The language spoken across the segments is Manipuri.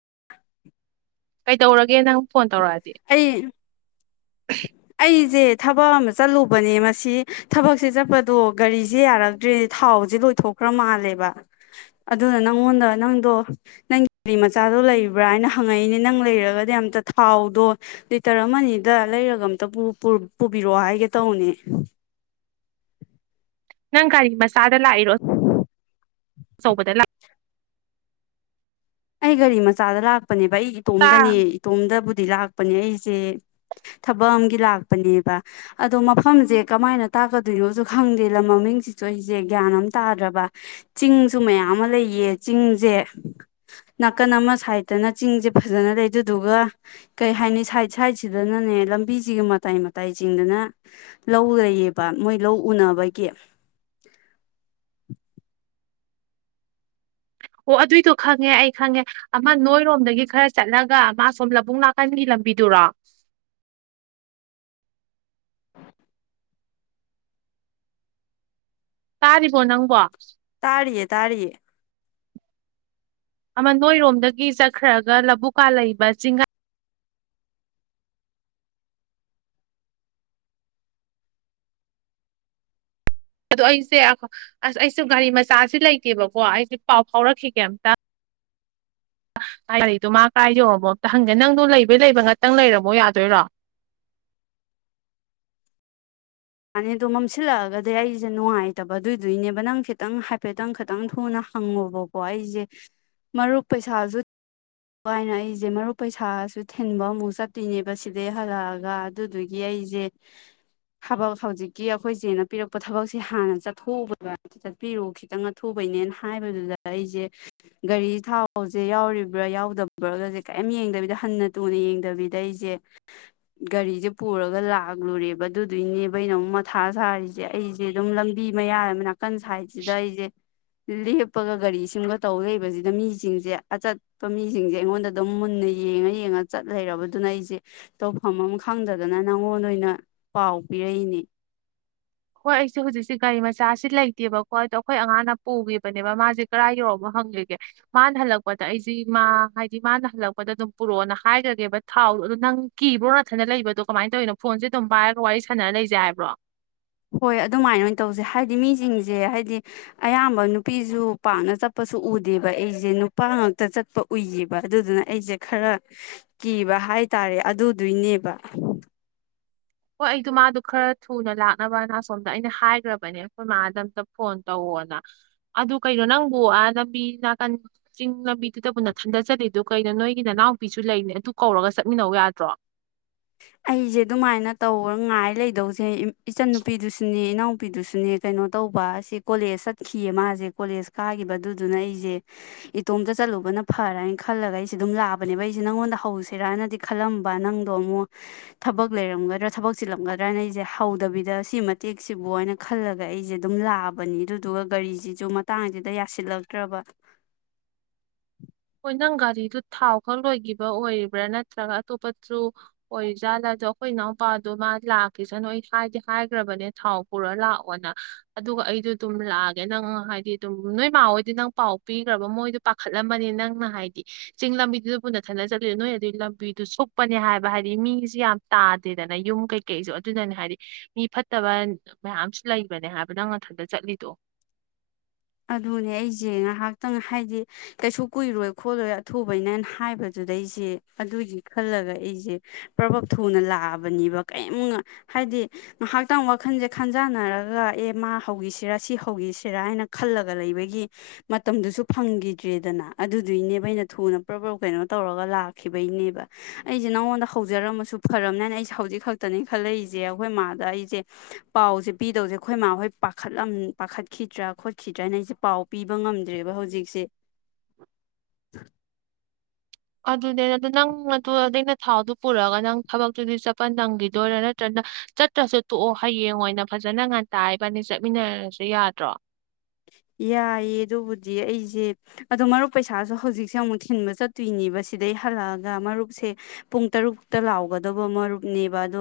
[inaudible] ꯀꯩꯇꯧꯔꯒꯦ ꯅꯪ ꯐꯣꯟ ꯇꯧꯔꯛ ꯑꯗꯤ ꯑꯩ ꯑꯩꯁꯦ ꯊꯕꯛ ꯑꯃ ꯆꯠꯂꯨꯕꯅꯦ ꯃꯁꯤ ꯊꯕꯛꯁꯦ ꯆꯠꯄꯗꯣ ꯒꯥꯔꯤꯁꯦ ꯌꯥꯔꯛꯇ꯭ꯔꯦ ꯊꯥꯎꯁꯦ ꯂꯣꯏꯊꯣꯛꯈ꯭ꯔ ꯃꯥꯜꯂꯦꯕ ꯑꯗꯨꯅ ꯅꯪꯉꯣꯟꯗ ꯅꯪꯗꯣ ꯅꯪꯒꯤ ꯒꯥꯔꯤ ꯃꯆꯥꯗꯣ ꯂꯩꯕ꯭ꯔꯥ ꯍꯥꯏꯅ ꯍꯪꯉꯛꯏꯅꯦ ꯅꯪ ꯂꯩꯔꯒꯗꯤ ꯑꯝꯇ ꯊꯥꯎꯗꯣ ꯂꯤꯇꯔ ꯑꯃ ꯑꯅꯤꯗ ꯂꯩꯔꯒ ꯑꯝꯇ ꯄꯨꯕꯤꯔꯛꯑꯣ ꯍꯥꯏꯒꯦ ꯇꯧꯅꯦ ꯅꯪ ꯒꯥꯔꯤ ꯃꯆꯥꯗ ꯂꯥꯛꯏꯔꯣ ꯑꯆꯧꯕꯗ ꯂꯥꯛ ꯑꯩ ꯒꯥꯔꯤ ꯃꯆꯥꯗ ꯂꯥꯛꯄ ꯄꯅꯦꯕ ꯑꯩ ꯂꯥꯛꯇ ꯏꯇꯣꯝꯗꯅꯦ ꯏꯇꯣꯝꯗꯕꯨ ꯗꯤ ꯂꯥꯛꯄꯅꯦ ꯑꯩꯁꯦ ꯊꯕꯛ ꯑꯃꯒꯤ ꯂꯥꯛꯄꯅꯦꯕ ꯑꯗꯣ ꯃꯐꯝꯁꯦ ꯀꯃꯥꯏꯅ ꯇꯥꯛꯀꯗꯣꯏꯅꯣꯁꯨ ꯈꯪꯗꯦ ꯂꯝ ꯃꯃꯤꯡꯁꯤꯁꯨ ꯑꯩꯁꯦ ꯒ꯭ꯌꯥꯟ ꯑꯃ ꯇꯥꯗ꯭ꯔꯕ ꯆꯤꯡꯁꯨ ꯃꯌꯥꯝ ꯑꯃ ꯂꯩꯌꯦ ꯆꯤꯡꯁꯦ ꯅꯥꯀꯟ ꯑꯃ ꯁꯥꯏꯠꯇꯅ ꯆꯤꯡꯁꯦ ꯐꯖꯅ ꯂꯩꯗꯨꯗꯨꯒ ꯀꯩ ꯍꯥꯏꯅꯤ ꯁꯥꯏꯠ ꯁꯥꯏꯠꯁꯤꯗꯅꯅꯦ ꯂꯝꯕꯤꯁꯤꯒꯤ ꯃꯇꯥꯏ ꯃꯇꯥꯏ ꯆꯤꯡꯗꯅ ꯂꯧ ꯂꯩꯌꯦꯕ ꯃꯣꯏ ꯂꯧ ꯎꯅꯕꯒꯤ ꯑꯣ ꯑꯗꯨꯏꯗꯣ ꯈꯪꯉꯦ ꯑꯩ ꯈꯪꯉꯦ ꯑꯃ ꯅꯣꯏꯔꯣꯝꯗꯒꯤ ꯈꯔ ꯆꯠꯂꯒ ꯃꯥ ꯁꯣꯝ ꯂꯕꯨꯛ ꯅꯥꯀꯟꯒꯤ ꯂꯝꯕꯤꯗꯨꯔꯣ ꯇꯥꯔꯤꯕꯣ ꯅꯪꯕꯣ ꯇꯥꯔꯤꯌꯦ ꯇꯥꯔꯦ ꯑꯃ ꯅꯣꯏꯔꯣꯝꯗꯒꯤ ꯆꯠꯈ꯭ꯔꯒ ꯂꯕꯨꯛꯀꯥ ꯂꯩꯕ ꯆꯤꯡꯒꯥꯏ ꯑꯗꯣ ꯑꯩꯁꯦ ꯑꯁ ꯑꯩꯁꯨ ꯒꯥꯔꯤ ꯃꯆꯥꯁꯤ ꯂꯩꯇꯦꯕꯀꯣ ꯑꯩꯁꯦ ꯄꯥꯎ ꯐꯥꯎꯔꯛꯈꯤꯒꯦ ꯑꯝꯇ ꯒꯥꯔꯤꯗꯣ ꯃꯥ ꯀꯥꯏꯗꯣꯕꯣ ꯍꯪꯒꯦ ꯅꯪꯗꯣ ꯂꯩꯕꯩ ꯂꯩꯕ ꯉꯥꯛꯇꯪ ꯂꯩꯔꯝꯃꯣ ꯌꯥꯗꯣꯏꯔꯣ ꯌꯥꯅꯤ ꯑꯗꯣ ꯃꯝꯁꯤꯜꯂꯛꯑꯒꯗꯤ ꯑꯩꯁꯦ ꯅꯨꯡꯉꯥꯏꯇꯕ ꯑꯗꯨꯏꯗꯣꯏꯅꯦꯕ ꯅꯪ ꯈꯤꯇꯪ ꯍꯥꯏꯐꯦꯠꯇꯪ ꯈꯤꯇꯪ ꯊꯨꯅ ꯍꯪꯉꯨꯕꯀꯣ ꯑꯩꯁꯦ ꯃꯔꯨꯞ ꯄꯩꯁꯥꯁꯨ ꯑꯗꯨꯥꯏꯅ ꯑꯩꯁꯦ ꯃꯔꯨꯞ ꯄꯩꯁꯥꯁꯨ ꯊꯤꯟꯕ ꯑꯃꯨꯛ ꯆꯠꯇꯣꯏꯅꯦꯕ ꯁꯤꯗꯩ ꯍꯜꯂꯛꯑꯒ ꯑꯗꯨꯗꯨꯒꯤ ꯑꯩꯁꯦ ꯊꯕꯛ ꯍꯧꯖꯤꯛꯀꯤ ꯑꯩꯈꯣꯏꯁꯦꯅ ꯄꯤꯔꯛꯄ ꯊꯕꯛꯁꯦ ꯍꯥꯟꯅ ꯆꯠꯊꯣꯛꯎꯕꯗ ꯆꯠꯄꯤꯔꯣ ꯈꯤꯇꯪꯒ ꯊꯨꯕꯩꯅꯦꯅ ꯍꯥꯏꯕꯗꯨꯗ ꯑꯩꯁꯦ ꯒꯥꯔꯤ ꯊꯥꯎꯁꯦ ꯌꯥꯎꯔꯤꯕ ꯌꯥꯎꯗꯕ꯭ꯔꯥꯒꯁꯦ ꯀꯔꯤꯝ ꯌꯦꯡꯗꯕꯤꯗ ꯍꯟꯅ ꯊꯨꯅ ꯌꯦꯡꯗꯕꯤꯗ ꯑꯩꯁꯦ ꯒꯥꯔꯤꯁꯦ ꯄꯨꯔꯒ ꯂꯥꯛꯂꯨꯔꯦꯕ ꯑꯗꯨꯗꯨꯏꯅꯦꯕ ꯑꯩꯅ ꯑꯃꯨꯛ ꯃꯊꯥ ꯁꯥꯔꯤꯁꯦ ꯑꯩꯁꯦ ꯑꯗꯨꯝ ꯂꯝꯕꯤ ꯃꯌꯥ ꯅꯥꯀꯟ ꯁꯥꯏꯠꯁꯤꯗ ꯑꯩꯁꯦ ꯂꯦꯞꯄꯒ ꯒꯥꯔꯤꯁꯤꯡꯒ ꯇꯧ ꯂꯩꯕꯁꯤꯗ ꯃꯤꯁꯤꯡꯁꯦ ꯑꯆꯠ ꯃꯤꯁꯤꯡꯁꯦ ꯑꯩꯉꯣꯟꯗ ꯑꯗꯨꯝ ꯃꯨꯟꯅ ꯌꯦꯡꯉ ꯌꯦꯡꯉ ꯆꯠ ꯂꯩꯔꯕꯗꯨꯅ ꯑꯩꯁꯦ ꯇꯧꯐꯝ ꯑꯃ ꯈꯪꯗꯗꯅ ꯅꯪꯉꯣꯟꯗ ꯑꯣꯏꯅ ꯄꯥꯎ ꯄꯤꯔꯛꯏꯅꯤ ꯍꯣꯏ ꯑꯩꯁꯦ ꯍꯧꯖꯤꯛꯁꯦ ꯒꯥꯔꯤ ꯃꯆꯥꯁꯤ ꯂꯩꯇꯦꯕꯀꯣ ꯑꯗꯣ ꯑꯩꯈꯣꯏ ꯑꯉꯥꯡꯅ ꯄꯨꯈꯤꯕꯅꯦꯕ ꯃꯥꯁꯦ ꯀꯔꯥꯏ ꯌꯧꯔꯛꯕ ꯍꯪꯒꯒꯦ ꯃꯥꯅ ꯍꯜꯂꯛꯄꯗ ꯑꯩꯁꯤꯦ ꯃꯥ ꯍꯥꯏꯗꯤ ꯃꯥꯅ ꯍꯜꯂꯛꯄꯗ ꯑꯗꯨꯝ ꯄꯨꯔꯛꯑꯣꯅ ꯍꯥꯏꯈ꯭ꯔꯒꯦꯕ ꯊꯥꯎꯗꯣ ꯑꯗꯨꯗꯣ ꯅꯪ ꯀꯤꯕ꯭ꯔꯣ ꯅꯠꯇꯅ ꯂꯩꯕꯗꯣ ꯀꯃꯥꯏꯅ ꯇꯧꯔꯤꯅꯣ ꯐꯣꯟꯁꯦ ꯑꯗꯨꯝ ꯄꯥꯏꯔꯒ ꯋꯥꯔꯤ ꯁꯥꯟꯅꯔ ꯂꯩꯁꯦ ꯍꯥꯏꯕ꯭ꯔꯣ ꯍꯣꯏ ꯑꯗꯨꯃꯥꯏꯅ ꯑꯣꯏꯅ ꯇꯧꯁꯦ ꯍꯥꯏꯗꯤ ꯃꯤꯁꯤꯡꯁꯦ ꯍꯥꯏꯗꯤ ꯑꯌꯥꯝꯕ ꯅꯨꯄꯤꯁꯨ ꯄꯥꯛꯅ ꯆꯠꯄꯁꯨ ꯎꯗꯦꯕ ꯑꯩꯁꯦ ꯅꯨꯄꯥ ꯉꯥꯛꯇ ꯆꯠꯄ ꯎꯏꯌꯦꯕ ꯑꯗꯨꯗꯨꯅ ꯑꯩꯁꯦ ꯈꯔ ꯀꯤꯕ ꯍꯥꯏ ꯇꯔꯦ ꯑꯗꯨꯗꯨꯏꯅꯦꯕ ꯍꯣꯏ ꯑꯩꯗꯣ ꯃꯥꯗꯣ ꯈꯔ ꯊꯨꯅ ꯂꯥꯛꯅꯕꯅ ꯑꯁꯣꯝꯗ ꯑꯩꯅ ꯍꯥꯏꯈ꯭ꯔꯕꯅꯦ ꯑꯩꯈꯣꯏ ꯃꯥꯗ ꯑꯝꯇ ꯐꯣꯟ ꯇꯧꯑꯣꯅ ꯑꯗꯨ ꯀꯩꯅꯣ ꯅꯪꯕꯨ ꯑ ꯂꯝꯕꯤ ꯅꯥꯀꯟ ꯆꯤꯡ ꯂꯝꯕꯤꯗꯨꯗꯕꯨ ꯅꯊꯟꯗ ꯆꯂꯤꯗꯨ ꯀꯩꯅꯣ ꯅꯣꯏꯒꯤ ꯅꯅꯥꯎꯄꯤꯁꯨ ꯂꯩꯅꯦ ꯑꯗꯨ ꯀꯧꯔꯒ ꯆꯠꯃꯤꯟꯅꯧ ꯌꯥꯗ꯭ꯔꯣ ꯑꯩꯁꯦ ꯑꯗꯨꯃꯥꯏꯅ ꯇꯧ ꯉꯥꯏ ꯂꯩꯗꯧꯁꯦ ꯏꯆꯟꯟꯅꯨꯄꯤꯗꯨꯁꯨꯅꯦ ꯏꯅꯥꯎꯄꯤꯗꯨꯁꯨꯅꯦ ꯀꯩꯅꯣ ꯇꯧꯕ ꯑꯁꯤ ꯀꯣꯂꯦꯖ ꯆꯠꯈꯤꯌꯦ ꯃꯥꯁꯦ ꯀꯣꯂꯦꯖ ꯀꯥꯈꯤꯕ ꯑꯗꯨꯗꯨꯅ ꯑꯩꯁꯦ ꯏꯇꯣꯝꯇ ꯆꯠꯂꯨꯕꯅ ꯐꯔꯅꯤ ꯈꯜꯂꯒ ꯑꯩꯁꯦ ꯑꯗꯨꯝ ꯂꯥꯛꯑꯕꯅꯦꯕ ꯑꯩꯁꯦ ꯅꯪꯉꯣꯟꯗ ꯍꯧꯁꯤꯔꯥꯅꯗꯤ ꯈꯜꯂꯝꯕ ꯅꯪꯗꯣ ꯑꯃꯨꯛ ꯊꯕꯛ ꯂꯩꯔꯝꯒꯗ꯭ꯔꯥ ꯊꯕꯛ ꯆꯤꯜꯂꯝꯒꯗ꯭ꯔꯅ ꯑꯩꯁꯦ ꯍꯧꯗꯕꯤꯗ ꯁꯤ ꯃꯇꯦꯛꯁꯤꯕꯨ ꯍꯥꯏꯅ ꯈꯜꯂꯒ ꯑꯩꯁꯦ ꯑꯗꯨꯝ ꯂꯥꯛꯑꯕꯅꯤ ꯑꯗꯨꯗꯨꯒ ꯒꯥꯔꯤꯁꯤꯁꯨ ꯃꯇꯥꯡꯁꯤꯗ ꯌꯥꯁꯤꯜꯂꯛꯇ꯭ꯔꯕ ꯍꯣꯏ ꯅꯪ ꯒꯥꯔꯤꯗꯨ ꯊꯥꯎ ꯈꯛ ꯂꯣꯏꯈꯤꯕ ꯑꯣꯏꯔꯤꯕ꯭ꯔꯥ ꯅꯠꯇ꯭ꯔꯒ ꯑꯇꯣꯞꯄꯖꯨ ꯑꯣꯏꯔꯤ ꯖꯥꯠꯂꯥ ꯑꯗꯣ ꯑꯩꯈꯣꯏ ꯏꯅꯥꯎꯄꯥꯗꯣ ꯃꯥ ꯂꯥꯛꯀꯁꯥꯅꯣ ꯑꯩ ꯍꯥꯏꯗꯤ ꯍꯥꯏꯈ꯭ꯔꯕꯅꯦ ꯊꯥꯎ ꯄꯨꯔ ꯂꯥꯛꯑꯣꯅ ꯑꯗꯨꯒ ꯑꯩꯗꯣ ꯑꯗꯨꯝ ꯂꯥꯛꯑꯒꯦ ꯅꯪ ꯍꯥꯏꯗꯤ ꯑꯗꯨꯝ ꯅꯣꯏ ꯃꯥꯍꯣꯏꯗꯤ ꯅꯪ ꯄꯥꯎ ꯄꯤꯈ꯭ꯔꯕ ꯃꯣꯏꯗ ꯄꯥꯈꯠꯂꯝꯃꯅꯤ ꯅꯪ ꯅꯪꯅ ꯍꯥꯏꯗꯤ ꯆꯤꯡ ꯂꯝꯕꯤꯗꯨꯗꯄꯨ ꯅꯊꯟꯗ ꯆꯠꯂꯤꯗ ꯅꯣꯏ ꯑꯗꯨꯒꯤ ꯂꯝꯕꯤꯗꯨ ꯁꯨꯛꯄꯅꯦ ꯍꯥꯏꯕ ꯍꯥꯏꯗꯤ ꯃꯤꯁꯨ ꯌꯥꯝ ꯇꯥꯗꯦꯗꯅ ꯌꯨꯝ ꯀꯩꯀꯩꯁꯨ ꯑꯗꯨꯗꯅꯦ ꯍꯥꯏꯗꯤ ꯃꯤ ꯐꯠꯇꯕ ꯃꯌꯥꯝꯁꯨ ꯂꯩꯕꯅꯦ ꯍꯥꯏꯕ ꯅꯪ ꯅꯊꯟꯗ ꯆꯠꯂꯤꯗꯣ ꯑꯗꯨꯅꯦ ꯑꯩꯁꯦ ꯉꯥꯏꯍꯥꯛꯇꯪ ꯍꯥꯏꯗꯤ ꯀꯩꯁꯨ ꯀꯨꯏꯔꯣꯏ ꯈꯣꯠꯂꯣꯏ ꯑꯊꯨꯕꯩꯅꯦꯅ ꯍꯥꯏꯕꯗꯨꯗ ꯑꯩꯁꯦ ꯑꯗꯨꯒꯤ ꯈꯜꯂꯒ ꯑꯩꯁꯦ ꯄ꯭ꯔꯕꯞ ꯊꯨꯅ ꯂꯥꯛꯑꯕꯅꯦꯕ ꯀꯔꯤꯝ ꯍꯥꯏꯗꯤ ꯉꯥꯏꯍꯥꯛꯇꯪ ꯋꯥꯈꯜꯁꯦ ꯈꯟꯖꯥꯟꯅꯔꯒ ꯑꯦ ꯃꯥ ꯍꯧꯈꯤꯁꯤꯔ ꯁꯤ ꯍꯧꯈꯤꯁꯤꯔꯥ ꯍꯥꯏꯅ ꯈꯜꯂꯒ ꯂꯩꯕꯒꯤ ꯃꯇꯝꯗꯨꯁꯨ ꯐꯪꯈꯤꯗ꯭ꯔꯦꯗꯅ ꯑꯗꯨꯗꯨꯒꯤꯅꯦꯕꯩꯅ ꯊꯨꯅ ꯄ꯭ꯔ ꯀꯩꯅꯣ ꯇꯧꯔꯒ ꯂꯥꯛꯈꯤꯕꯒꯤꯅꯦꯕ ꯑꯩꯁꯦ ꯅꯉꯣꯟꯗ ꯍꯧꯖꯔꯝꯃꯁꯨ ꯐꯝꯅꯦꯅ ꯑꯩꯁꯦ ꯍꯧꯖꯤꯛ ꯈꯛꯇꯅꯦ ꯈꯜꯂꯛꯏꯁꯦ ꯑꯩꯈꯣꯏ ꯃꯥꯗ ꯑꯩꯁꯦ ꯄꯥꯎꯁꯦ ꯄꯤꯗꯧꯁꯦ ꯑꯩꯈꯣꯏ ꯃꯥ ꯍꯣꯏ ꯄꯥꯈꯠ ꯄꯥꯈꯠꯈꯤꯗ꯭ꯔꯥ ꯈꯤꯗ꯭ꯔꯅ ꯑꯩꯁꯦ ꯄꯥꯎ ꯄꯤꯕ ꯉꯝꯗ꯭ꯔꯦꯕ ꯍꯧꯖꯤꯛꯁꯦ [inaudible] ꯑꯗꯨꯅꯦ ꯅꯦ ꯑꯗꯨ ꯅꯪ ꯑꯗꯨ ꯑꯗꯩꯅ ꯊꯥꯎꯗꯨ ꯄꯨꯔꯛꯒ ꯅꯪ ꯊꯕꯛꯇꯨꯗꯤ ꯆꯠꯄ ꯅꯪꯈꯤꯗꯣꯏꯔꯥ ꯅꯠꯇ꯭ꯔꯒꯅ ꯆꯠꯇ꯭ꯔꯁꯨ ꯇꯣꯛꯑꯣ ꯍꯌꯦꯡ ꯑꯣꯏꯅ ꯐꯖꯅ ꯉꯥꯟꯇꯥꯏꯕꯅꯤ ꯆꯠꯃꯤꯟꯅꯔꯁꯨ ꯌꯥꯗ꯭ꯔꯣ ꯌꯥꯏꯌꯦ ꯑꯗꯨꯕꯨꯗꯤ ꯑꯩꯁꯦ ꯑꯗꯣ ꯃꯔꯨꯞ ꯄꯩꯁꯥꯁꯨ ꯍꯧꯖꯤꯛꯁꯦ ꯑꯃꯨꯛ ꯊꯤꯟꯕ ꯆꯠꯇꯣꯏꯅꯦꯕ ꯁꯤꯗꯩ ꯍꯜꯂꯛꯑꯒ ꯃꯔꯨꯞꯁꯦ ꯄꯨꯡ ꯇꯔꯨꯛꯇ ꯂꯥꯎꯒꯗꯧꯕ ꯃꯔꯨꯞꯅꯦꯕ ꯑꯗꯣ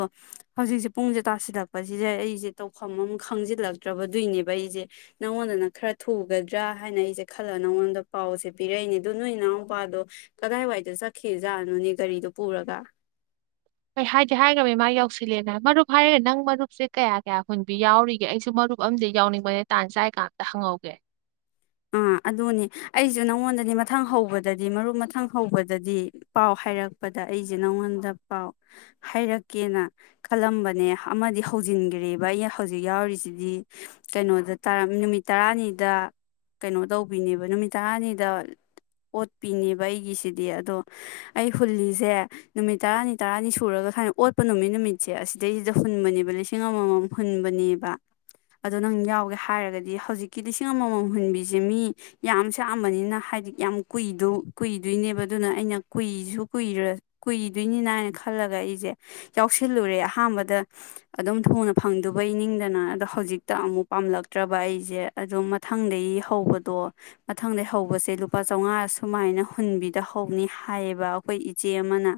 ꯍꯧꯖꯤꯛꯁꯦ ꯄꯨꯡꯁꯦ ꯇꯥꯁꯤꯜꯂꯛꯄꯁꯤꯗ ꯑꯩꯁꯦ ꯇꯧꯐꯝ ꯑꯃ ꯈꯪꯖꯤꯜꯂꯛꯇ꯭ꯔꯕꯗꯨꯏꯅꯦꯕ ꯑꯩꯁꯦ ꯅꯪꯉꯣꯟꯗ ꯑꯗꯨꯅ ꯈꯔ ꯊꯨꯒꯗ꯭ꯔꯥ ꯍꯥꯏꯅ ꯑꯩꯁꯦ ꯈꯜꯂꯒ ꯅꯪꯉꯣꯟꯗ ꯄꯥꯎꯁꯦ ꯄꯤꯔꯛꯏꯅꯦ ꯑꯗꯨ ꯅꯣꯏ ꯏꯅꯥꯎꯄꯥꯗꯣ ꯀꯗꯥꯏꯋꯥꯏꯗ ꯆꯠꯈꯤꯖꯥꯠꯅꯣꯅꯦ ꯒꯥꯔꯤꯗꯣ ꯄꯨꯔꯒ ꯑꯩ ꯍꯥꯏꯗꯤ ꯍꯥꯏꯈ꯭ꯔꯕꯩ ꯃꯥ ꯌꯧꯁꯤꯜꯂꯦꯅ ꯃꯔꯨꯞ ꯍꯥꯏꯔꯒꯦ ꯅꯪ ꯃꯔꯨꯞꯁꯦ ꯀꯌꯥ ꯀꯌꯥ ꯍꯨꯟꯕꯤ ꯌꯥꯎꯔꯤꯒꯦ ꯑꯩꯁꯨ ꯃꯔꯨꯞ ꯑ ꯌꯥꯎꯅꯤꯡꯕꯅꯦ ꯇꯥꯟ ꯆꯥꯏ ꯀ ꯑꯝꯇ ꯍꯪꯍꯧꯒꯦ ꯑꯥ ꯑꯗꯨꯅꯦ ꯑꯩꯁꯨ ꯅꯪꯉꯣꯟꯗꯗꯤ ꯃꯊꯪ ꯍꯧꯕꯗꯗꯤ ꯃꯔꯨꯞ ꯃꯊꯪ ꯍꯧꯕꯗꯗꯤ ꯄꯥꯎ ꯍꯥꯏꯔꯛꯄꯗ ꯑꯩꯁꯦ ꯅꯪꯉꯣꯟꯗ ꯄꯥꯎ ꯍꯥꯏꯔꯛꯀꯦꯅ ꯈꯜꯂꯝꯕꯅꯦ ꯑꯃꯗꯤ ꯍꯧꯖꯤꯟꯈ꯭ꯔꯦꯕ ꯑ ꯍꯧꯖꯤꯛ ꯌꯥꯎꯔꯤꯁꯤꯗꯤ ꯀꯩꯅꯣꯗ ꯅꯨꯃꯤꯠ ꯇꯔꯥꯅꯤꯗ ꯀꯩꯅꯣ ꯇꯧꯕꯤꯅꯦꯕ ꯅꯨꯃꯤꯠ ꯇꯔꯥꯅꯤꯗ ꯑꯣꯠꯄꯤꯅꯦꯕ ꯑꯩꯒꯤꯁꯤꯗꯤ ꯑꯗꯣ ꯑꯩ ꯍꯨꯜꯂꯤꯁꯦ ꯅꯨꯃꯤꯠ ꯇꯔꯥꯅꯤ ꯇꯔꯥꯅꯤ ꯁꯨꯔꯒ ꯁꯨꯃꯥꯏꯅ ꯑꯣꯠꯄ ꯅꯨꯃꯤꯠ ꯅꯨꯃꯤꯠꯁꯦ ꯑꯁꯤꯗꯩꯁꯤꯗ ꯍꯨꯟꯕꯅꯦꯕ ꯂꯤꯁꯤꯡ ꯑꯃꯃꯝ ꯍꯨꯟꯕꯅꯦꯕ ꯑꯗꯣ ꯅꯪ ꯌꯥꯎꯒꯦ ꯍꯥꯏꯔꯒꯗꯤ ꯍꯧꯖꯤꯛꯀꯤ ꯂꯤꯁꯤꯡ ꯑꯃꯃꯝ ꯨꯍꯨꯟꯕꯤꯁꯦ ꯃꯤ ꯌꯥꯝ ꯁꯥꯝꯕꯅꯤꯅ ꯍꯥꯏꯗꯤ ꯌꯥꯝ ꯀꯨꯏꯗꯣꯏꯅꯦꯕ ꯑꯗꯨꯅ ꯑꯩꯅ ꯀꯨꯏꯁꯨ ꯀꯨꯏꯗꯣꯏꯅꯤꯅ ꯍꯥꯏꯅ ꯈꯜꯂꯒ ꯑꯩꯁꯦ ꯌꯥꯎꯁꯤꯜꯂꯨꯔꯦ ꯑꯍꯥꯟꯕꯗ ꯑꯗꯨꯝ ꯊꯨꯅ ꯐꯪꯗꯕꯩꯅꯤꯡꯗꯅ ꯑꯗꯣ ꯍꯧꯖꯤꯛꯇ ꯑꯃꯨꯛ ꯄꯥꯝꯂꯛꯇ꯭ꯔꯕ ꯑꯩꯁꯦ ꯑꯗꯨꯝ ꯃ ꯃꯊꯪꯗꯒꯤ ꯍꯧꯕꯗꯣ ꯃꯊꯪꯗꯩ ꯍꯧꯕꯁꯦ ꯂꯨꯄꯥ ꯆꯥꯝꯃꯉꯥ ꯁꯨꯃꯥꯏꯅ ꯍꯨꯟꯕꯤꯗꯍꯧꯕꯅꯤ ꯍꯥꯏꯌꯦꯕ ꯑꯩꯈꯣꯏ ꯏꯆꯦ ꯑꯃꯅ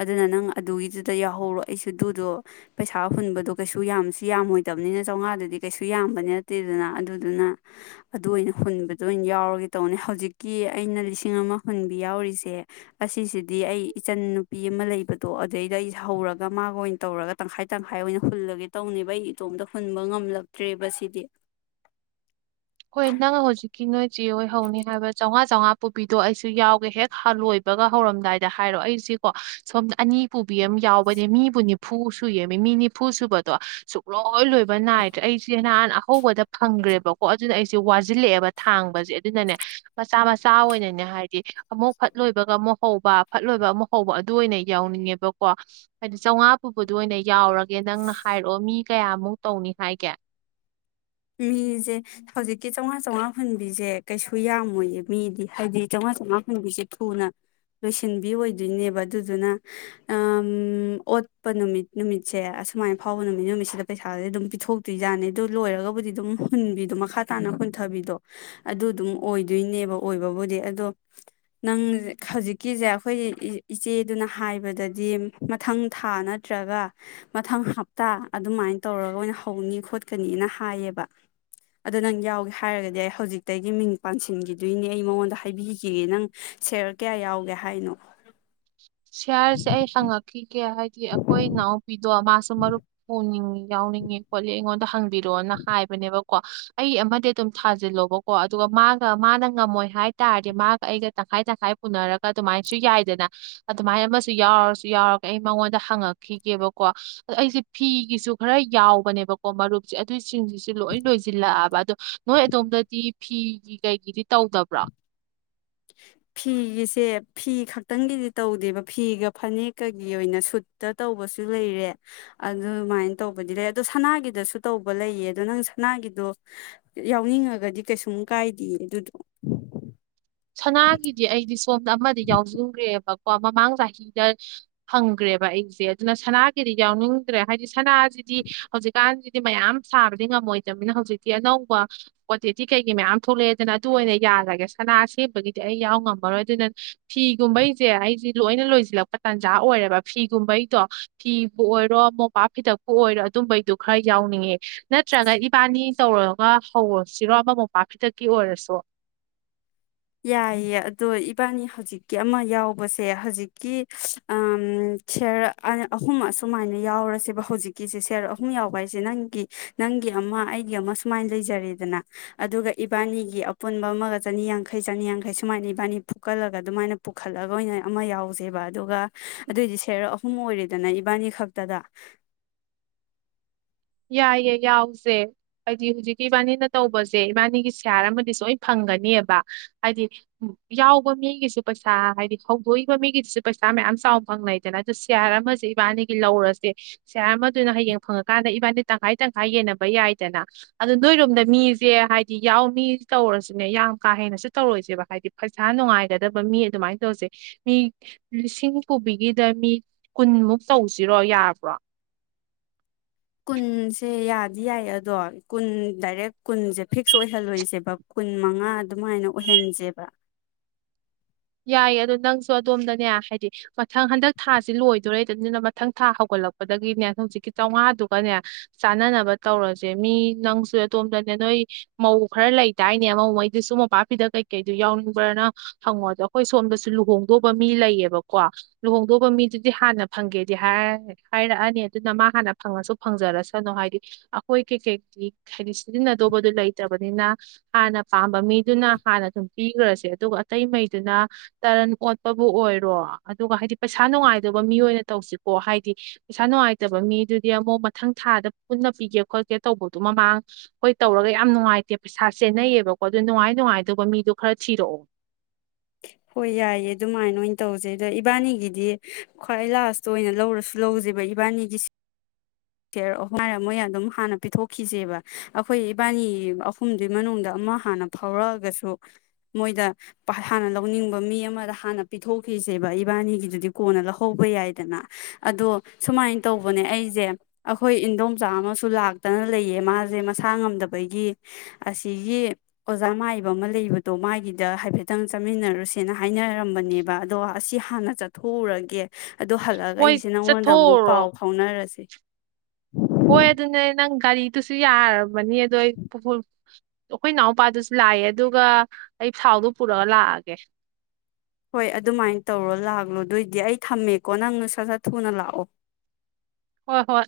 ꯑꯗꯨꯅ ꯅꯪ ꯑꯗꯨꯒꯤꯗꯨꯗ ꯌꯥꯎꯍꯧꯔꯣ ꯑꯩꯁꯨ ꯑꯗꯨꯗꯣ ꯄꯩꯁꯥ ꯍꯨꯟꯕꯗꯣ ꯀꯩꯁꯨ ꯌꯥꯝꯁꯨ ꯌꯥꯝꯃꯣꯏꯗꯕꯅꯤꯅ ꯆꯥꯝꯃꯉꯥꯗꯨꯗꯤ ꯀꯩꯁꯨ ꯌꯥꯝꯕꯗꯤ ꯅꯠꯇꯦꯗꯅ ꯑꯗꯨꯗꯨꯅ ꯑꯗꯨ ꯑꯣꯏꯅ ꯍꯨꯟꯕꯗ ꯑꯣꯏꯅ ꯌꯥꯎꯔꯒꯦ ꯇꯧꯅꯦ ꯍꯧꯖꯤꯛꯀꯤ ꯑꯩꯅ ꯂꯤꯁꯤꯡ ꯑꯃ ꯍꯨꯟꯕꯤ ꯌꯥꯎꯔꯤꯁꯦ ꯑꯁꯤꯁꯤꯗꯤ ꯑꯩ ꯏꯆꯟ ꯅꯨꯄꯤ ꯑꯃ ꯂꯩꯕꯗꯣ ꯑꯗꯨꯗꯩꯗ ꯑꯩꯁꯦ ꯍꯧꯔꯒ ꯃꯥꯒ ꯑꯣꯏꯅ ꯇꯧꯔꯒ ꯇꯪꯈꯥꯏ ꯇꯪꯈꯥꯏ ꯑꯣꯏꯅ ꯍꯨꯜꯂꯒꯦ ꯇꯧꯅꯦꯕ ꯑꯩ ꯏꯇꯣꯝꯇ ꯍꯨꯟꯕ ꯉꯝꯂꯛꯇ꯭ꯔꯦꯕ ꯁꯤꯗꯤ ꯍꯣꯏ ꯅꯉ ꯍꯧꯖꯤꯛ ꯀꯤ ꯅꯣꯏ ꯆꯦꯣꯏ ꯍꯧꯅꯤ ꯍꯥꯏꯕ ꯆꯥꯝꯉꯥ ꯆꯥꯝꯃꯉꯥ ꯄꯨꯕꯤꯗꯣ ꯑꯩꯁꯨ ꯌꯥꯎꯒꯦ ꯍꯦꯛ ꯍꯥꯂꯣꯏꯕꯒ ꯍꯧꯔꯝꯗꯥꯏꯗ ꯍꯥꯏꯔꯣ ꯑꯩꯁꯤꯀꯣ ꯁꯣꯝꯗ ꯑꯅꯤ ꯄꯨꯕꯤ ꯑꯃ ꯌꯥꯎꯕꯅꯦ ꯃꯤꯕꯨ ꯅꯤꯐꯨ ꯁꯨꯌꯦꯃꯤ ꯃꯤ ꯅꯤꯐꯨ ꯁꯨꯕꯗꯣ ꯁꯨꯛꯂꯧ ꯑꯣꯣꯏ ꯂꯣꯏꯕ ꯅꯥꯏꯗ꯭ꯔꯦ ꯑꯩꯁꯦ ꯅꯍꯥꯟ ꯑꯍꯧꯕꯗ ꯐꯪꯈ꯭ꯔꯦꯕꯀꯣ ꯀꯣ ꯑꯗꯨꯅ ꯑꯩꯁꯦ ꯋꯥꯁꯤꯜꯂꯛꯑꯦꯕ ꯊꯥꯡꯕꯁꯦ ꯑꯗꯨꯅꯅꯦ ꯃꯆꯥ ꯃꯆꯥ ꯑꯣꯏꯅꯅꯦ ꯍꯥꯏꯗꯤ ꯑꯃꯨꯛ ꯐꯠ ꯂꯣꯏꯕꯒ ꯑꯃꯨꯛ ꯍꯧꯕ ꯐꯠ ꯂꯣꯏꯕ ꯑꯃꯨꯛ ꯍꯧꯕ ꯑꯗꯨ ꯑꯣꯏꯅ ꯌꯥꯎꯅꯤꯡꯉꯦꯕꯀꯣ ꯍꯥꯏꯗꯤ ꯆꯥꯝꯃꯉꯥ ꯄꯨꯕꯗ ꯑꯣꯏꯅ ꯌꯥꯎꯔꯒꯦ ꯅꯪꯅ ꯍꯥꯏꯔꯛꯑꯣ ꯃꯤ ꯀꯌꯥꯃꯨꯛ ꯇꯧꯅꯤ ꯍꯥꯏꯒꯦ ꯃꯤꯁꯦ ꯍꯧꯖꯤꯛꯀꯤ ꯆꯥꯝꯃꯉꯥ ꯆꯥꯝꯃꯉꯥ ꯐꯨꯟꯕꯤꯁꯦ ꯀꯩꯁꯨ ꯌꯥꯝꯃꯣꯏꯌꯦ ꯃꯤꯗꯤ ꯍꯥꯏꯗꯤ ꯆꯥꯝꯃꯉꯥ ꯆꯥꯝꯃꯉꯥ ꯐꯨꯟꯕꯤꯁꯦ ꯊꯨꯅ ꯂꯣꯏꯁꯤꯟꯕꯤ ꯑꯣꯏꯗꯣꯏꯅꯦꯕ ꯑꯗꯨꯗꯨꯅ ꯑꯣꯠꯄ ꯅꯨꯃꯤꯠ ꯅꯨꯃꯤꯠꯁꯦ ꯑꯁꯨꯃꯥꯏꯅ ꯐꯥꯎꯕ ꯅꯨꯃꯤꯠ ꯅꯨꯃꯤꯠꯁꯤꯗ ꯄꯩꯁꯥꯁꯦ ꯑꯗꯨꯝ ꯄꯤꯊꯣꯛꯇꯣꯏꯖꯥꯅꯤ ꯑꯗꯨ ꯂꯣꯏꯔꯒꯕꯨ ꯑꯗꯨꯝ ꯍꯨꯟꯕꯤꯗꯣ ꯃꯈꯥ ꯇꯥꯅ ꯍꯨꯟꯊꯕꯤꯗꯣ ꯑꯗꯨꯗꯨꯝ ꯑꯣꯏꯗꯣꯏꯅꯦꯕ ꯑꯣꯏꯕꯕꯨꯗꯤ ꯑꯗꯣ ꯅꯪ ꯍꯧꯖꯤꯛꯀꯤꯁꯦ ꯑꯩꯈꯣꯏ ꯏꯆꯦꯗꯨꯅ ꯍꯥꯏꯕꯗꯗꯤ ꯃꯊꯪ ꯊꯥ ꯅꯠꯇ꯭ꯔꯒ ꯃꯊꯪ ꯍꯞꯇꯥ ꯑꯗꯨꯃꯥꯏꯅ ꯇꯧꯔꯒ ꯑꯣꯏꯅ ꯍꯧꯅꯤ ꯈꯣꯠꯀꯅꯤꯅ ꯍꯥꯏꯌꯦꯕ ꯑꯗꯣ ꯅꯪ ꯌꯥꯎꯒꯦ ꯍꯥꯏꯔꯒꯗꯤ ꯑꯩ ꯍꯧꯖꯤꯛꯇꯒꯤ ꯃꯤꯡ ꯄꯥꯟꯁꯤꯟꯈꯤꯗꯣꯏꯅꯦ ꯑꯩ ꯃꯉꯣꯟꯗ ꯍꯥꯏꯕꯤꯈꯤꯒꯦ ꯅꯪ ꯁꯦꯌꯔ ꯀꯌꯥ ꯌꯥꯎꯒꯦ ꯍꯥꯏꯅꯣ ꯁꯤꯦꯌꯥꯔꯁꯦ ꯑꯩ ꯁꯪꯉ ꯀꯦ ꯍꯥꯏꯗꯤ ꯑꯩꯈꯣꯏ ꯏꯅꯥꯎ ꯄꯤꯗꯣ ꯃꯥ ꯁꯨꯃꯔꯨ ꯐ ꯎꯝ ꯌꯥꯥꯎꯅꯤꯡ ꯀꯣꯦꯉꯣꯟ ꯇꯪ ꯕꯤꯔꯣꯅ ꯍꯥꯏꯕꯅꯦꯕ ꯀꯣ ꯑꯩ ꯑꯃꯗꯤ ꯑꯗꯨꯝ ꯊꯥꯖꯤꯜꯂꯣꯕꯀꯣ ꯑꯗꯨꯒ ꯃꯥꯒ ꯃꯥꯅ ꯉꯝꯃꯣꯏ ꯍꯥꯏ ꯇꯥꯔꯗꯤ ꯃꯥꯒ ꯑꯩꯒ ꯇꯪꯈꯥꯏ ꯇꯪꯈꯥꯏ ꯄꯨꯅꯔꯒ ꯑꯗꯨꯃꯥꯏꯅꯁꯨ ꯌꯥꯏꯗꯅ ꯑꯗꯨꯃꯥꯏꯅ ꯑꯃꯁꯨ ꯌꯥꯎꯔꯁꯨ ꯌꯥꯎꯔꯒ ꯑꯩ ꯃꯉꯣꯟꯗ ꯍꯪꯉꯛꯈꯤꯒꯦꯕꯀꯣ ꯑꯩꯁꯦ ꯐꯤꯒꯤꯁꯨ ꯈꯔ ꯌꯥꯎꯕꯅꯦꯕꯀꯣ ꯃꯔꯨꯞꯁꯦ ꯑꯗꯨꯏꯁꯤꯡꯁꯤꯁꯨ ꯂꯣꯏ ꯂꯣꯏꯁꯤꯜꯂꯛꯑꯕ ꯑꯗꯣ ꯅꯣꯏ ꯑꯗꯣꯝꯗꯗꯤ ꯐꯤꯒꯤ ꯀꯩꯒꯤꯗꯤ ꯇꯧꯗꯕ꯭ꯔꯥ ꯐꯤꯒꯤꯁꯦ ꯐꯤ ꯈꯛꯇꯪꯒꯤꯗꯤ ꯇꯧꯗꯦꯕ ꯐꯤꯒ ꯐꯅꯦꯛꯀꯒꯤ ꯑꯣꯏꯅ ꯁꯨꯠꯇ ꯇꯧꯕꯁꯨ ꯂꯩꯔꯦ ꯑꯗꯨꯃꯥꯏꯅ ꯇꯧꯕꯗꯤ ꯂꯩ ꯑꯗꯣ ꯁꯅꯥꯒꯤꯗꯁꯨ ꯇꯧꯕ ꯂꯩꯌꯦ ꯑꯗꯣ ꯅꯪ ꯁꯅꯥꯒꯤꯗꯣ ꯌꯥꯎꯅꯤꯡꯉꯒꯗꯤ ꯀꯩꯁꯨꯝ ꯀꯥꯏꯗꯦꯌꯦ ꯑꯗꯨꯗꯣ ꯁꯅꯥꯒꯤꯗꯤ ꯑꯩꯗꯤ ꯐꯣꯝꯗ ꯑꯃꯗꯤ ꯌꯥꯎꯖꯈꯨꯔꯦꯕ ꯀꯣ ꯃꯃꯥꯡ ꯆꯍꯤꯗ ꯐꯪꯈ꯭ꯔꯦꯕ ꯑꯩꯁꯦ ꯑꯗꯨꯅ ꯁꯅꯥꯒꯤꯗꯤ ꯌꯥꯎꯅꯤꯡꯗ꯭ꯔꯦ ꯍꯥꯏꯗꯤ ꯁꯅꯥꯁꯤꯗꯤ ꯍꯧꯖꯤꯛꯀꯥꯟꯁꯤꯗꯤ ꯃꯌꯥꯝ ꯁꯥꯕꯗꯤ ꯉꯝꯃꯣꯏꯗꯅꯤꯅ ꯍꯧꯖꯤꯛꯇꯤ ꯑꯅꯧꯕ ꯀ꯭ꯋꯥꯟꯇꯤꯇꯤ ꯀꯩꯀꯩ ꯃꯌꯥꯝ ꯊꯣꯛꯂꯛꯑꯦꯗꯅ ꯑꯗꯨ ꯑꯣꯏꯅ ꯌꯥꯔꯒꯦꯁꯤ ꯁꯦꯝꯕꯒꯤꯗꯤ ꯑꯩ ꯌꯥꯎ ꯉꯝꯃꯔꯣꯏ ꯑꯗꯨꯅ ꯐꯤꯒꯨꯝꯕꯩꯁꯦ ꯑꯩꯁꯦ ꯂꯣꯏꯅ ꯂꯣꯏꯁꯤꯜꯂꯛꯄ ꯇꯥꯟꯖꯥ ꯑꯣꯏꯔꯦꯕ ꯐꯤꯒꯨꯝꯕꯩꯗꯣ ꯐꯤꯕꯨ ꯑꯣꯏꯔꯣ ꯃꯣꯝꯄꯥꯛ ꯐꯤꯗꯛꯄꯨ ꯑꯣꯏꯔꯣ ꯑꯗꯨꯝꯕꯩꯗꯨꯣ ꯈꯔ ꯌꯥꯎꯅꯤꯡꯉꯦ ꯅꯠꯇ꯭ꯔꯒ ꯏꯕꯥꯅꯤ ꯇꯧꯔꯒ ꯍꯧꯔꯁꯤꯔꯣ ꯑꯃꯃ ꯃꯄꯥ ꯈꯤꯇꯛꯀꯤ ꯑꯣꯏꯔꯁꯨ ꯌꯥꯏꯌꯦ ꯑꯗꯣ ꯏꯕꯥꯅꯤ ꯍꯧꯖꯤꯛꯀꯤ ꯑꯃ ꯌꯥꯎꯕꯁꯦ ꯍꯧꯖꯤꯛꯀꯤ ꯁꯦꯔ ꯑꯍꯨꯝ ꯑꯁꯨꯃꯥꯏꯅ ꯌꯥꯎꯔꯁꯦꯕ ꯍꯧꯖꯤꯛꯀꯤꯁꯦ ꯁꯦꯔ ꯑꯍꯨꯝ ꯌꯥꯎꯕ ꯍꯥꯏꯁꯦ ꯅꯪꯒꯤ ꯅꯪꯒꯤ ꯑꯃ ꯑꯩꯒꯤ ꯑꯃ ꯁꯨꯃꯥꯏꯅ ꯂꯩꯖꯔꯦꯗꯅ ꯑꯗꯨꯒ ꯏꯕꯥꯅꯤꯒꯤ ꯑꯄꯨꯟꯕ ꯑꯃꯒ ꯆꯅꯤꯌꯥꯡꯈꯩ ꯌꯥꯡꯈꯩ ꯆꯅꯤꯌꯥꯡꯈꯩ ꯁꯨꯃꯥꯏꯅ ꯏꯕꯥꯅꯤ ꯐꯨꯀꯠꯂꯒ ꯑꯗꯨꯃꯥꯏꯅ ꯄꯨꯈꯠꯂꯒ ꯑꯣꯏꯅ ꯑꯃ ꯌꯥꯎꯖꯦꯕ ꯑꯗꯨꯒ ꯑꯗꯨꯑꯣꯏꯗꯤ ꯁꯦꯔ ꯑꯍꯨꯝ ꯑꯣꯏꯔꯦꯗꯅ ꯏꯕꯥꯅꯤ ꯈꯛꯇꯗ ꯌꯥꯏꯌꯦ ꯌꯥꯎꯁꯦ ꯍꯥꯏꯗꯤ ꯍꯧꯖꯤꯛꯀꯤ ꯏꯕꯥꯅꯤꯅ ꯇꯧꯕꯁꯦ ꯏꯕꯥꯅꯤꯒꯤ ꯁꯤꯌꯥꯔ ꯑꯃꯗꯤ ꯁꯣꯏꯅ ꯐꯪꯒꯅꯦꯕ ꯍꯥꯏꯗꯤ ꯌꯥꯎꯕ ꯃꯤꯒꯤꯁꯨ ꯄꯩꯁꯥ ꯍꯥꯏꯗꯤ ꯍꯧꯗꯣꯛꯏꯕ ꯃꯤꯒꯤꯗꯨꯁꯨ ꯄꯩꯁꯥ ꯃꯌꯥꯝ ꯆꯥꯎꯅ ꯐꯪꯅꯩꯗꯅ ꯑꯗꯨ ꯁꯤꯌꯥꯔ ꯑꯃꯁꯦ ꯏꯕꯥꯅꯤꯒꯤ ꯂꯧꯔꯁꯦ ꯁꯤꯌꯥꯔ ꯑꯃꯗꯨꯅ ꯍꯌꯦꯡ ꯐꯪꯉꯀꯥꯟꯗ ꯃꯗꯤ ꯇꯪꯈꯥꯏ ꯇꯪꯈꯥꯏ ꯌꯦꯟꯅꯕ ꯌꯥꯏꯗꯅ ꯑꯗꯨꯣ ꯅꯣꯏꯔꯣꯝꯗ ꯃꯤꯁꯦ ꯍꯥꯏꯗꯤ ꯌꯥꯎ ꯃꯤ ꯇꯧꯔꯁꯤꯅꯦ ꯌꯥꯝ ꯀꯥ ꯍꯦꯟꯅꯁꯨ ꯇꯧꯔꯣꯏꯁꯦꯕ ꯍꯥꯏꯗꯤ ꯄꯩꯁꯥ ꯅꯨꯡꯉꯥꯏꯒꯗꯕ ꯃꯤ ꯑꯗꯨꯃꯥꯏꯅ ꯇꯧꯁꯦ ꯃꯤ ꯂꯤꯁꯤꯡ ꯀꯕꯤꯒꯤꯗ ꯃꯤ ꯀꯨꯟꯃꯨꯛ ꯇꯧꯁꯤꯔꯣ ꯌꯥꯕ꯭ꯔꯣ ꯀꯨꯟꯁꯦ ꯌꯥꯗꯤ ꯌꯥꯏ ꯑꯗꯣ ꯀꯨꯟ ꯗꯥꯏꯔꯦꯛ ꯀꯨꯟꯁꯦ ꯐꯤꯛꯁ ꯑꯣꯏꯍꯜꯂꯣꯏꯁꯦꯕ ꯀꯨꯟ ꯃꯉꯥ ꯑꯗꯨꯃꯥꯏꯅ ꯑꯣꯏꯍꯟꯁꯦꯕ ꯌꯥꯏꯌꯦ ꯑꯗꯣ ꯅꯪꯁꯨ ꯑꯗꯣꯝꯗꯅꯦ ꯍꯥꯏꯗꯤ ꯃꯊꯪ ꯍꯟꯗꯛ ꯊꯥꯁꯤ ꯂꯣꯏꯗꯣꯔꯦꯗꯅꯤꯅ ꯃꯊꯪ ꯊꯥ ꯍꯧꯒꯠꯂꯛꯄꯗꯒꯤꯅꯦ ꯍꯧꯖꯤꯛꯀꯤ ꯆꯥꯝꯃꯉꯥꯗꯨꯒꯅꯦ ꯆꯥꯅꯅꯕ ꯇꯧꯔꯁꯦ ꯃꯤ ꯅꯪꯁꯨ ꯑꯗꯣꯝꯗꯅꯦ ꯅꯣꯏ ꯃꯧ ꯈꯔ ꯂꯩꯗꯥꯅꯦ ꯃꯧꯉꯩꯗꯨ ꯁ ꯃꯄꯥꯛꯄꯤꯗ ꯀꯩꯀꯩꯗꯨꯣ ꯌꯥꯎꯅꯤꯡꯕ꯭ꯔꯅ ꯍꯪꯉꯣꯗꯣ ꯑꯩꯈꯣꯏ ꯁꯣꯝꯗꯁꯨ ꯂꯨꯍꯣꯡꯗꯧꯕ ꯃꯤ ꯂꯩꯌꯦꯕꯀꯣ ꯂꯨꯍꯣꯡꯗꯧꯕ ꯃꯤꯗꯨꯗꯤ ꯍꯥꯟꯅ ꯐꯪꯒꯦꯗꯤ ꯍꯥꯏꯔꯛꯑꯅꯤ ꯑꯗꯨꯅ ꯃꯥ ꯍꯥꯟꯅ ꯐꯪꯉꯁꯨ ꯐꯪꯖꯔꯁꯅꯨ ꯍꯥꯏꯗꯤ ꯑꯩꯈꯣꯏ ꯀꯩ ꯀꯩ ꯍꯥꯏꯗꯤ ꯁꯤꯖꯤꯟꯅꯗꯧꯕꯗꯨ ꯂꯩꯇꯕꯅꯤꯅ ꯍꯥꯟꯅ ꯄꯥꯝꯕ ꯃꯤꯗꯨꯅ ꯍꯥꯟꯅ ꯑꯗꯨꯝ ꯄꯤꯈ꯭ꯔꯁꯦ ꯑꯗꯨꯒ ꯑꯇꯩ ꯃꯩꯗꯨꯅ ꯇꯔꯟ ꯑꯣꯠꯄꯕꯨ ꯑꯣꯏꯔꯣ ꯑꯗꯨꯒ ꯍꯥꯏꯗꯤ ꯄꯩꯁꯥ ꯅꯨꯡꯉꯥꯏꯗꯕ ꯃꯤ ꯑꯣꯏꯅ ꯇꯧꯁꯤꯀꯣ ꯍꯥꯏꯗꯤ ꯄꯩꯁꯥ ꯅꯨꯡꯉꯥꯏꯇꯕ ꯃꯤꯗꯨꯗꯤ ꯑꯃꯨꯛ ꯃꯊꯪ ꯊꯥꯗ ꯄꯨꯟꯅ ꯄꯤꯒꯦ ꯈꯣꯠꯀꯦ ꯇꯧꯕꯗꯨꯣ ꯃꯃꯥꯡ ꯑꯩꯈꯣꯏ ꯇꯧꯔꯒ ꯌꯥꯝ ꯅꯨꯡꯉꯥꯏꯇꯦ ꯄꯩꯁꯥ ꯆꯦꯟꯅꯩꯌꯦꯕꯀꯣ ꯑꯗꯨ ꯅꯨꯡꯉꯥꯏ ꯅꯨꯡꯉꯥꯏꯗꯕ ꯃꯤꯗꯨꯣ ꯈꯔ ꯊꯤꯔꯛꯑꯣ ꯍꯣꯏ ꯌꯥꯏꯌꯦ ꯑꯗꯨꯃꯥꯏꯅ ꯑꯣꯏꯅ ꯇꯧꯖꯩ ꯑꯗ ꯏꯕꯥꯅꯤꯒꯤꯗꯤ ꯈ꯭ꯋꯥꯏ ꯂꯥꯁꯇ ꯑꯣꯏꯅ ꯂꯧꯔꯁꯨ ꯂꯧꯖꯦꯕ ꯏꯕꯥꯅꯤꯒꯤꯁꯤ ꯊꯦꯔꯛꯑꯣ ꯉꯔ ꯃꯣꯏ ꯑꯗꯨꯝ ꯍꯥꯟꯅ ꯄꯤꯊꯣꯛꯈꯤꯁꯦꯕ ꯑꯩꯈꯣꯏ ꯏꯕꯥꯅꯤ ꯑꯍꯨꯝꯗꯨꯏ ꯃꯅꯨꯡꯗ ꯑꯃ ꯍꯥꯟꯅ ꯐꯥꯎꯔꯛꯑꯒꯁꯨ ꯃꯣꯏꯗ ꯍꯥꯟꯅ ꯂꯧꯅꯤꯡꯕ ꯃꯤ ꯑꯃꯗ ꯍꯥꯟꯅ ꯄꯤꯊꯣꯛꯈꯤꯁꯦꯕ ꯏꯕꯥꯅꯤꯒꯤꯗꯨꯗꯤ ꯀꯣꯟꯅ ꯂꯧꯍꯧꯕ ꯌꯥꯏꯗꯅ ꯑꯗꯣ ꯁꯨꯃꯥꯏꯅ ꯇꯧꯕꯅꯦ ꯑꯩꯁꯦ ꯑꯩꯈꯣꯏ ꯏꯟꯗꯣꯝꯆꯥ ꯑꯃꯁꯨ ꯂꯥꯛꯇꯅ ꯂꯩꯌꯦ ꯃꯥꯁꯦ ꯃꯁꯥ ꯉꯝꯗꯕꯒꯤ ꯑꯁꯤꯒꯤ ꯑꯣꯖꯥ ꯃꯥꯏꯕ ꯑꯃ ꯂꯩꯕꯗꯣ ꯃꯥꯒꯤꯗ ꯍꯥꯏꯐꯦꯠꯇꯪ ꯆꯥꯃꯤꯟꯅꯔꯨꯁꯦꯅ ꯍꯥꯏꯅꯔꯝꯕꯅꯦꯕ ꯑꯗꯣ ꯑꯁꯤ ꯍꯥꯟꯅ ꯆꯠꯊꯣꯛꯎꯔꯒꯦ ꯑꯗ ꯍꯜꯂꯛꯑꯒ ꯍꯣꯏ ꯑꯩꯁꯦ ꯅꯪꯉꯣꯟꯗ ꯑꯃꯨꯛ ꯆꯠꯊꯣꯛꯎꯔꯣ ꯄꯥꯎ ꯐꯥꯎꯅꯔꯁꯦ ꯑꯣꯏ ꯑꯗꯨꯅꯦ ꯅꯪ ꯒꯥꯔꯤꯗꯨꯨꯁꯨ ꯌꯥꯔꯕ ꯃꯅꯤꯌꯦꯗ ꯑꯩ ꯑꯩꯈꯣꯏ ꯏꯅꯥꯎꯄꯥꯗꯨꯁꯨ ꯂꯥꯛꯑꯦ ꯑꯗꯨꯒ ꯑꯩ ꯁꯥꯎꯗꯣ ꯄꯨꯔꯒ ꯂꯥꯛꯑꯒꯦ ꯍꯣꯏ ꯑꯗꯨꯃꯥꯏꯅ ꯇꯧꯔꯣ ꯂꯥꯛꯂꯣ ꯑꯗꯨ ꯑꯣꯏꯗꯤ ꯑꯩ ꯊꯝꯃꯦꯀꯣ ꯅꯪꯅ ꯁꯥ ꯁ ꯊꯨꯅ ꯂꯥꯛꯑꯣ ꯍꯣꯏ ꯍꯣꯏ